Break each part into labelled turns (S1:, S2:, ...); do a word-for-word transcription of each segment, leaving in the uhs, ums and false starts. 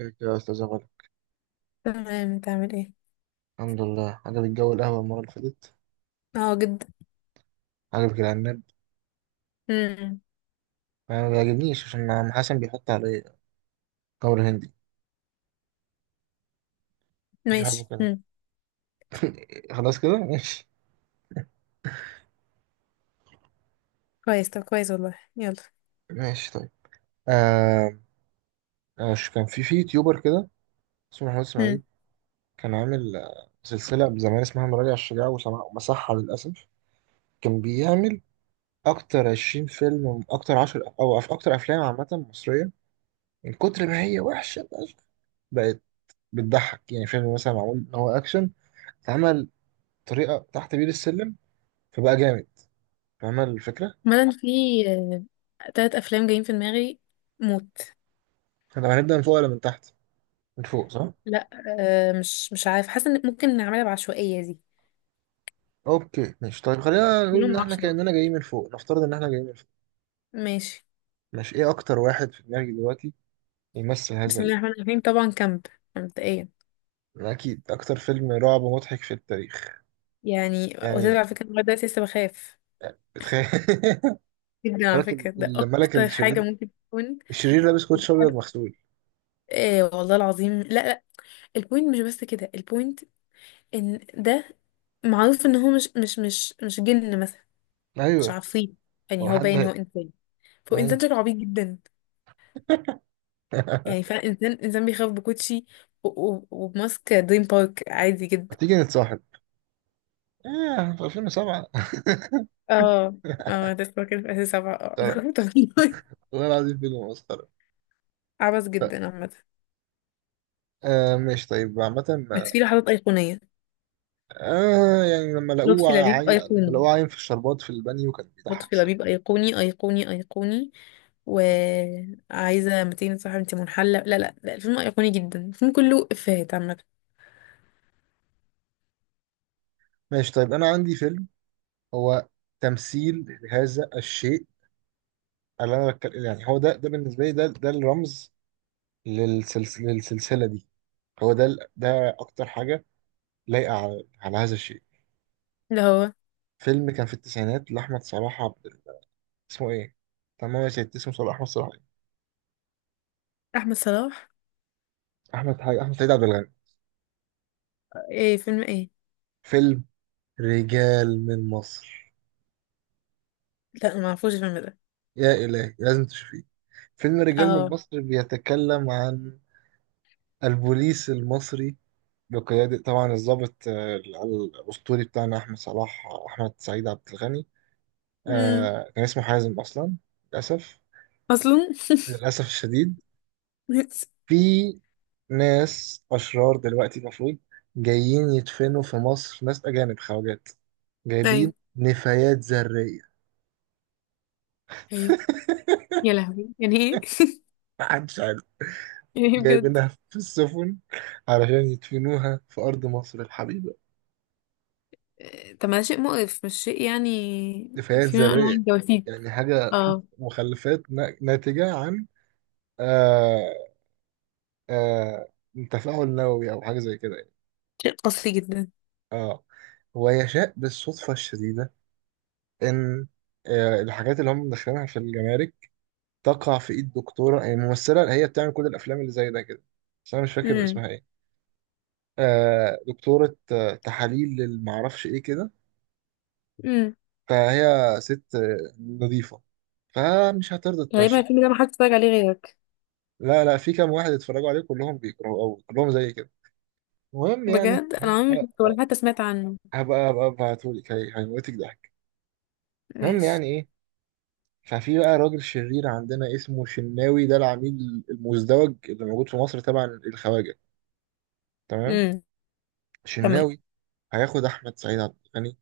S1: ازيك يا استاذ غالي.
S2: تمام، تعمل ايه؟
S1: الحمد لله. عجبك جو القهوه المره اللي فاتت؟
S2: اه، جدا.
S1: عجبك العناب؟
S2: امم.
S1: انا ما بيعجبنيش عشان عم حسن بيحط عليه تمر هندي. مش بحبه
S2: ماشي،
S1: كده.
S2: امم.
S1: خلاص كده ماشي.
S2: كويس، طب كويس والله، يلا.
S1: ماشي طيب. آه. آه، ش- كان في في يوتيوبر كده، اسمه محمود
S2: امم.
S1: اسماعيل. كان عامل آه، سلسله زمان اسمها مراجع الشجاع وسماع، ومسحها للاسف. كان بيعمل اكتر 20 فيلم، اكتر عشرة، او أف- اكتر افلام عامه مصريه، من كتر ما هي وحشه. بقت بقت بتضحك. يعني فيلم مثلا معمول ان هو اكشن، اتعمل طريقه تحت بير السلم، فبقى جامد. فاهمه الفكره؟
S2: مثلا في آه، تلات افلام جايين في دماغي، موت.
S1: احنا هنبدا من فوق ولا من تحت؟ من فوق، صح.
S2: لا. آه مش مش عارف، حاسه ان ممكن نعملها بعشوائيه دي.
S1: اوكي ماشي طيب، خلينا نقول ان
S2: كلهم
S1: احنا
S2: عشرة.
S1: كاننا جايين من فوق. نفترض ان احنا جايين من فوق.
S2: ماشي.
S1: ماشي، ايه اكتر واحد في دماغي دلوقتي يمثل هذا
S2: بسم الله
S1: ال...
S2: الرحمن الرحيم، طبعا كامب، مبدئيا.
S1: يعني اكيد اكتر فيلم رعب مضحك في التاريخ.
S2: يعني وتدري
S1: يعني
S2: على فكره، أنا لغاية دلوقتي لسه بخاف
S1: بتخيل.
S2: جدا على
S1: ملك ال-
S2: فكره، ده
S1: الملك
S2: اكتر حاجه
S1: الشرير،
S2: ممكن تكون.
S1: الشرير لابس كوتش ابيض مغسول.
S2: ايه والله العظيم، لا، لا. البوينت مش بس كده، البوينت ان ده معروف ان هو مش مش مش مش جن مثلا. مش
S1: ايوه.
S2: عفريت،
S1: هو
S2: يعني هو
S1: حد
S2: باين ان هو
S1: هي-
S2: انسان، فهو
S1: ايوه.
S2: انسان شكله عبيط جدا. يعني فعلا انسان انسان بيخاف بكوتشي و- و- وبماسك دريم بارك عادي
S1: ما
S2: جدا.
S1: تيجي نتصاحب؟ ايه، في ألفين وسبعة مسخرة.
S2: اه، اه، ده فاكر في اساس سبعة، اه انا خفت والله.
S1: والله العظيم فيلم مسخرة.
S2: عبث جدا عامة.
S1: آه ماشي طيب، عامة.
S2: بس في لحظات ايقونية.
S1: آه، يعني لما
S2: لطفي
S1: لقوه
S2: لبيب
S1: عاي... لما
S2: ايقوني،
S1: لقوه عايم في الشربات في البانيو كان بيضحك
S2: لطفي
S1: الصراحة.
S2: لبيب ايقوني ايقوني ايقوني. وعايزة ميتين صاحب، انت منحلة. لا، لا، لا، الفيلم ايقوني جدا، الفيلم كله افيهات عامة.
S1: ماشي طيب، أنا عندي فيلم، هو تمثيل لهذا الشيء اللي أنا بتكلم. يعني هو ده ده بالنسبة لي، ده ده الرمز للسلس... للسلسلة دي. هو ده ال- ده أكتر حاجة لايقة على... على هذا الشيء.
S2: اللي هو
S1: فيلم كان في التسعينات لأحمد صلاح عبد ال- اسمه إيه؟ تمام يا سيدي، اسمه صلاح، أحمد صلاح إيه؟
S2: احمد صلاح،
S1: أحمد حاجة، أحمد سيد عبد الغني.
S2: ايه فيلم ايه.
S1: فيلم رجال من مصر.
S2: لا، ما اعرفوش الفيلم ده.
S1: يا إلهي، لازم تشوفيه. فيلم رجال من
S2: اه.
S1: مصر بيتكلم عن البوليس المصري، بقيادة طبعا الضابط آه، ال- الأسطوري بتاعنا أحمد صلاح أحمد سعيد عبد الغني.
S2: امم.
S1: آه، كان اسمه حازم أصلا. للأسف.
S2: اصلا.
S1: للأسف الشديد، في ناس أشرار دلوقتي المفروض جايين يدفنوا في مصر، ناس أجانب خواجات
S2: ايوه،
S1: جايبين نفايات ذرية.
S2: ايوه. يا لهوي، يعني ايه،
S1: محدش عارف،
S2: يعني ايه بجد.
S1: جايبينها في السفن علشان يدفنوها في أرض مصر الحبيبة.
S2: آه، طب ما ده شيء مقرف، مش شيء يعني.
S1: نفايات
S2: في نوع من انواع
S1: ذرية،
S2: الجواسيس.
S1: يعني حاجة
S2: اه.
S1: مخلفات نا- ناتجة عن آه آه تفاعل نووي أو حاجة زي كده يعني.
S2: شيء قاسي جدا.
S1: اه، ويشاء بالصدفة الشديدة إن آه الحاجات اللي هم مدخلينها في الجمارك تقع في إيد دكتورة، هي ممثلة اللي هي بتعمل كل الأفلام اللي زي ده كده، بس أنا مش فاكر
S2: امم،
S1: اسمها إيه. آه دكتورة آه تحاليل للمعرفش إيه كده.
S2: امم.
S1: فهي ست آه، نظيفة، فمش هترضى
S2: غالبا
S1: تمشي.
S2: الفيلم ده ما حدش اتفرج عليه غيرك.
S1: لا لا، في كام واحد اتفرجوا عليه، كلهم بيكرهوا قوي كلهم زي كده. المهم يعني
S2: بجد انا
S1: المهم-
S2: عمري ما
S1: آه،
S2: شفته
S1: آه،
S2: ولا حتى سمعت عنه.
S1: هبقى هبقى ابعتهولك هي- هيموتك ضحك. المهم
S2: ماشي.
S1: يعني ايه، ففي بقى راجل شرير عندنا اسمه شناوي، ده العميل المزدوج اللي موجود في مصر تبع الخواجة. تمام.
S2: امم. تمام.
S1: شناوي هياخد احمد سعيد عبد الغني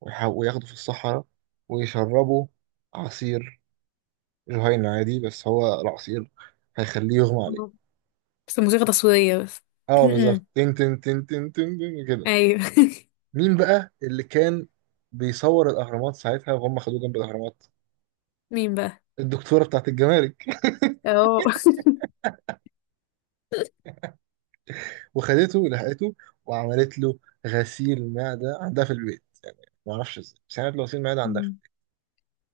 S1: ويح- وياخده في الصحراء، ويشربه عصير جهينة عادي، بس هو العصير هيخليه يغمى
S2: آه.
S1: عليه.
S2: بس الموسيقى تصويرية بس.
S1: اه بالظبط،
S2: امم.
S1: تن تن تن تن تن تن كده.
S2: ايوه.
S1: مين بقى اللي كان بيصور الاهرامات ساعتها وهم خدوه جنب الاهرامات؟
S2: مين بقى؟
S1: الدكتوره بتاعت الجمارك.
S2: اه.
S1: وخدته ولحقته، وعملت له غسيل معده عندها في البيت. ما اعرفش ازاي، بس عملت له غسيل معده عندها في
S2: أمم.
S1: البيت.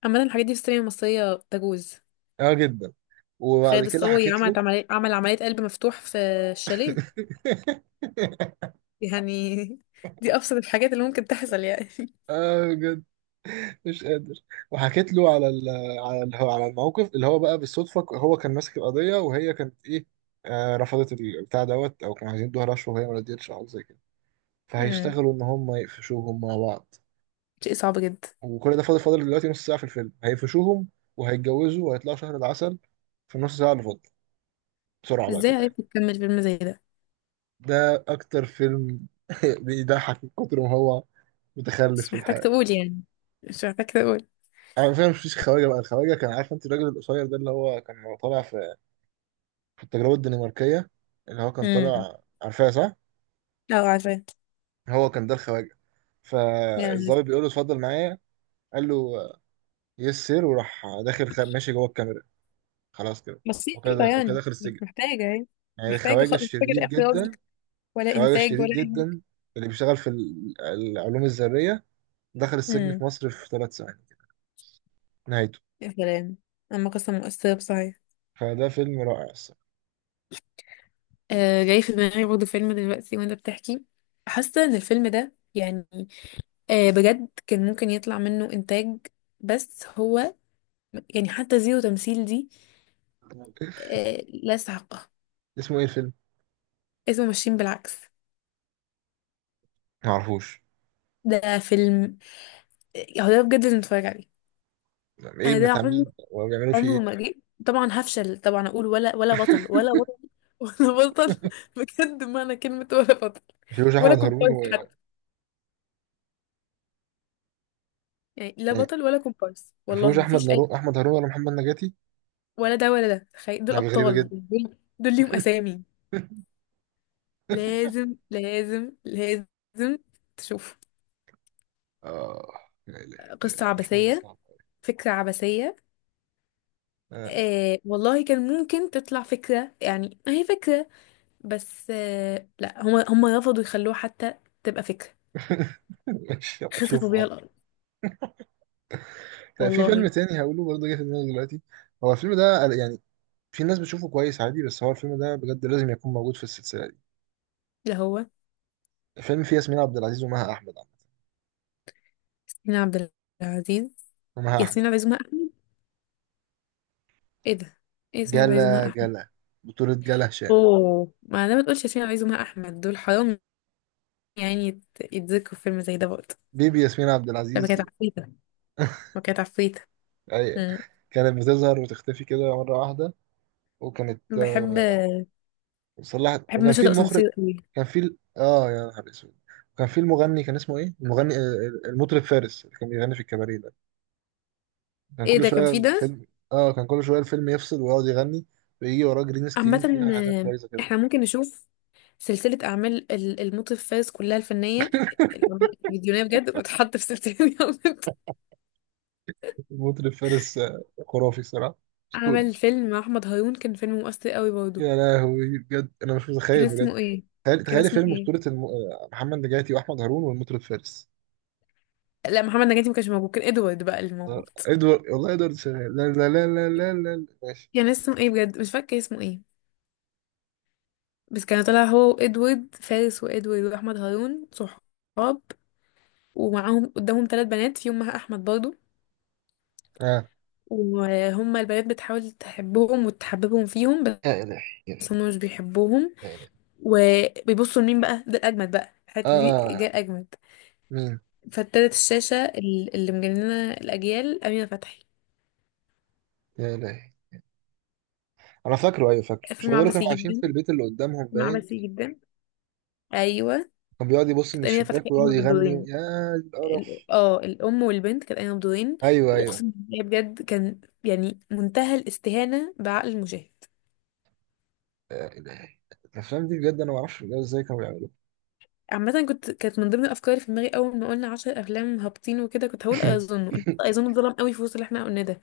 S2: عامة الحاجات دي في السينما المصرية تجوز.
S1: اه جدا. وبعد
S2: خالد
S1: كده
S2: الصاوي
S1: حكيت
S2: عملت
S1: له.
S2: عملية، عمل عملية قلب مفتوح في الشاليه. يعني. دي أبسط الحاجات اللي ممكن تحصل يعني.
S1: اه بجد، مش قادر. وحكيت له على ال على ال على الموقف، اللي هو بقى بالصدفه هو كان ماسك القضيه وهي كانت ايه. آه رفضت البتاع دوت، او كانوا عايزين يدوها رشوه وهي ما رضيتش، او حاجة زي كده.
S2: امم.
S1: فهيشتغلوا ان هم يقفشوهم مع بعض.
S2: شيء صعب جدا.
S1: وكل ده فاضل فاضل دلوقتي نص ساعه في الفيلم، هيقفشوهم وهيتجوزوا وهيطلعوا شهر العسل في النص ساعه اللي فاضله، بسرعه بقى
S2: ازاي
S1: كده يعني.
S2: عرفت تكمل فيلم زي ده؟
S1: ده اكتر فيلم بيضحك من كتر ما هو متخلف
S2: مش
S1: في
S2: محتاج
S1: الحياه.
S2: تقول يعني، مش محتاج تقول.
S1: انا فاهم. مفيش خواجه بقى، الخواجه كان عارف، انت الراجل القصير ده اللي هو كان طالع في في التجربه الدنماركيه، اللي هو كان
S2: امم.
S1: طالع، عارفاه صح؟
S2: اه، عارفة.
S1: هو كان ده الخواجه.
S2: يعني
S1: فالظابط بيقول له اتفضل معايا، قال له يس سير، وراح داخل خ- ماشي جوه الكاميرا. خلاص كده،
S2: بسيطة.
S1: وكده وكده
S2: يعني
S1: داخل
S2: مش
S1: السجن.
S2: محتاجة يعني،
S1: يعني
S2: محتاجة خ...
S1: الخواجة
S2: مش محتاجة
S1: الشرير
S2: لا إخراج
S1: جدا،
S2: ولا
S1: الخواجة
S2: إنتاج
S1: الشرير
S2: ولا أي
S1: جدا
S2: حاجة.
S1: اللي بيشتغل في ال- العلوم الذرية، دخل السجن
S2: امم.
S1: في مصر في ثلاث ثواني. نهايته.
S2: يا سلام. أما قصة مؤثرة بصحيح.
S1: فده فيلم رائع الصراحة.
S2: آه جاي في دماغي برضه فيلم دلوقتي وأنت بتحكي. حاسة إن الفيلم ده يعني آه بجد كان ممكن يطلع منه إنتاج. بس هو يعني حتى زيرو تمثيل دي آه لا يستحقها.
S1: اسمه ايه الفيلم؟
S2: اسمه ماشيين بالعكس.
S1: معرفوش،
S2: ده فيلم آه، هو ده بجد اللي نتفرج عليه.
S1: ايه،
S2: أنا ده
S1: بتاع
S2: عمري
S1: مين وبيعملوا فيه
S2: عمري
S1: ايه؟
S2: ما جه. طبعا هفشل، طبعا أقول ولا ولا بطل ولا بطل. ولا بطل. بجد معنى كلمة ولا بطل
S1: مفيهوش
S2: ولا
S1: احمد هارون
S2: كومبارس
S1: و...
S2: حتى، يعني لا
S1: يعني
S2: بطل ولا كومبارس والله،
S1: مفيهوش احمد
S2: مفيش أي.
S1: نارو احمد هارون ولا محمد نجاتي؟
S2: ولا ده ولا ده، تخيل دول
S1: يعني غريبة
S2: أبطال،
S1: جدا.
S2: دول دول ليهم أسامي. لازم، لازم، لازم تشوف.
S1: اه. يا إلهي، يا إلهي،
S2: قصة
S1: الافلام دي
S2: عبثية،
S1: صعبة.
S2: فكرة عبثية.
S1: آه.
S2: آه والله كان ممكن تطلع فكرة، يعني هي فكرة، بس آه لا، هما هما رفضوا يخلوها حتى تبقى فكرة.
S1: ماشي، أبقى
S2: خسفوا
S1: اشوف.
S2: بيها الأرض
S1: طيب، في فيلم
S2: والله.
S1: تاني هقوله برضه، جه في دماغي دلوقتي. هو الفيلم ده يعني، في ناس بتشوفه كويس عادي، بس هو الفيلم ده بجد لازم يكون موجود في السلسلة دي.
S2: لا، هو.
S1: الفيلم فيه ياسمين عبد العزيز ومها أحمد، عم.
S2: ياسمين عبد العزيز،
S1: ومها
S2: ياسمين
S1: أحمد.
S2: عبد العزيز ومها أحمد. ايه ده. ايه، ياسمين عبد العزيز ومها
S1: جلا
S2: أحمد.
S1: جلا، بطولة جلا هشام.
S2: اوه، ما انا ما تقولش ياسمين عبد العزيز ومها أحمد، دول حرام يعني. يت- يتذكروا في فيلم زي ده برضه
S1: بيبي ياسمين عبد
S2: لما كانت
S1: العزيز.
S2: عفريتة، ما كانت عفريتة.
S1: أي.
S2: مم.
S1: كانت بتظهر وتختفي كده مرة واحدة، وكانت آه،
S2: بحب
S1: صلحت.
S2: بحب
S1: وكان
S2: مشهد
S1: في المخرج،
S2: الأسانسير قوي.
S1: كان في ال... اه يا نهار اسود، كان في المغني، كان اسمه ايه؟ المغني آه، المطرب فارس، اللي كان بيغني في الكباريه ده، كان
S2: ايه
S1: كل
S2: ده كان
S1: شويه
S2: فيه ده؟
S1: الفيلم. اه، كان كل شويه الفيلم يفصل ويقعد يغني، ويجي وراه جرين
S2: عامة
S1: سكرين فيها حاجات بايظه كده.
S2: احنا ممكن نشوف سلسلة أعمال ال- المطرب فارس كلها الفنية، الأعمال الفيديونية بجد، وتحط في سلسلة. جامد.
S1: مطرب فارس، آه، خرافي صراحه، اسطوري.
S2: عمل فيلم مع أحمد هارون، كان فيلم مؤثر قوي برضه.
S1: يا لهوي، بجد انا مش
S2: كان
S1: متخيل بجد.
S2: اسمه ايه؟
S1: تخيل
S2: كان
S1: تخيل
S2: اسمه
S1: فيلم
S2: ايه؟
S1: بطولة الم... آه، محمد نجاتي واحمد هارون والمطرب فارس.
S2: لا، محمد نجاتي ما كانش موجود، كان ادوارد بقى اللي
S1: آه،
S2: موجود.
S1: ادوارد، والله ادوارد شغال، لا لا لا لا لا لا لا. ماشي.
S2: كان اسمه ايه بجد، مش فاكرة اسمه ايه. بس كان طالع هو وادوارد، فارس وادوارد وأحمد هارون صحاب، ومعاهم قدامهم ثلاث بنات فيهم مها أحمد برضه.
S1: اه.
S2: وهما البنات بتحاول تحبهم وتحببهم فيهم، بس
S1: يا الهي، يا الهي،
S2: هم مش بيحبوهم.
S1: يا الهي.
S2: وبيبصوا لمين بقى؟ ده الأجمد، بقى
S1: اه
S2: الحتة دي
S1: آه،
S2: جاية
S1: آه.
S2: الأجمد.
S1: مين؟
S2: فابتدت الشاشة ال- اللي مجننة الأجيال أمينة فتحي.
S1: يا الهي. انا فاكره، ايوه فاكره، مش
S2: فيلم
S1: هو دول
S2: عبثي
S1: كانوا عايشين
S2: جدا،
S1: في البيت اللي قدامهم
S2: فيلم
S1: باين؟
S2: عبثي جدا. أيوه.
S1: كان بيقعد يبص من
S2: كانت أمينة فتحي
S1: الشباك ويقعد
S2: قايمة
S1: يغني،
S2: بالدورين،
S1: يا القرف.
S2: ال- اه الأم والبنت، كانت قايمة بدورين.
S1: ايوه ايوه.
S2: وأقسم بالله بجد، كان يعني منتهى الاستهانة بعقل المشاهد.
S1: لا إله. الافلام دي بجد، انا ما اعرفش بجد ازاي كانوا بيعملوها.
S2: عامة كنت كانت من ضمن الأفكار في دماغي أول ما قلنا عشر أفلام هابطين وكده، كنت هقول أيظنه أيظنه اتظلم قوي في وسط اللي احنا قلناه ده.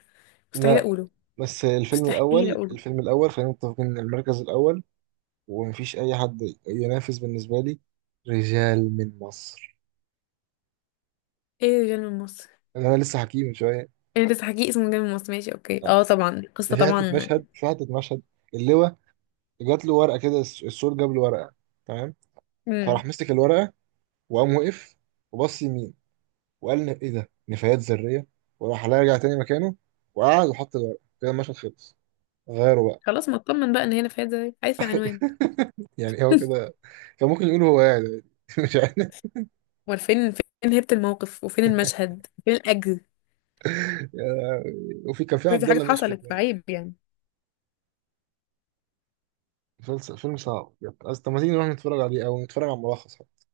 S2: مستحيل
S1: لا،
S2: أقوله.
S1: بس الفيلم
S2: مستحيل
S1: الاول
S2: أقوله.
S1: الفيلم الاول خلينا متفقين ان المركز الاول ومفيش اي حد ينافس بالنسبه لي، رجال من مصر،
S2: ايه، رجال من مصر.
S1: اللي انا لسه حكيه من شويه.
S2: انت تحكي اسمه رجال من مصر، ماشي اوكي،
S1: آه.
S2: اه طبعا،
S1: ده
S2: قصة
S1: في حته
S2: طبعا.
S1: مشهد، في حته مشهد، اللواء جات له ورقه كده، الس- السور جاب له ورقه. تمام، فراح
S2: امم.
S1: مسك الورقه، وقام وقف، وبص يمين، وقال له ايه ده، نفايات ذريه، وراح رجع تاني مكانه، وقعد وحط الورقه كده. المشهد خلص، غيره.
S2: خلاص، ما اطمن بقى ان هنا فيها زي عارف العنوان.
S1: يعني هو كده، كان ممكن يقول هو قاعد يعني.
S2: امال فين فين هيبة الموقف، وفين المشهد، فين الاجر.
S1: مش عارف. وفي كان في
S2: كل دي
S1: عبد
S2: حاجات
S1: الله مشرف
S2: حصلت،
S1: برضه.
S2: فعيب يعني.
S1: فيلم فيلم صعب يعني. أصل طب ما تيجي نروح نتفرج عليه او نتفرج على ملخص حتى.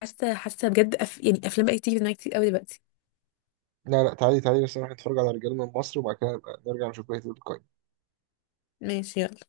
S2: حاسه حاسه بجد أف... يعني افلام بقت تيجي في دماغي كتير قوي دلوقتي.
S1: لا لا، تعالي تعالي، بس نروح نتفرج على رجال من مصر، وبعد كده نبقى نرجع نشوف بقية القايمة.
S2: ماشي، يلا.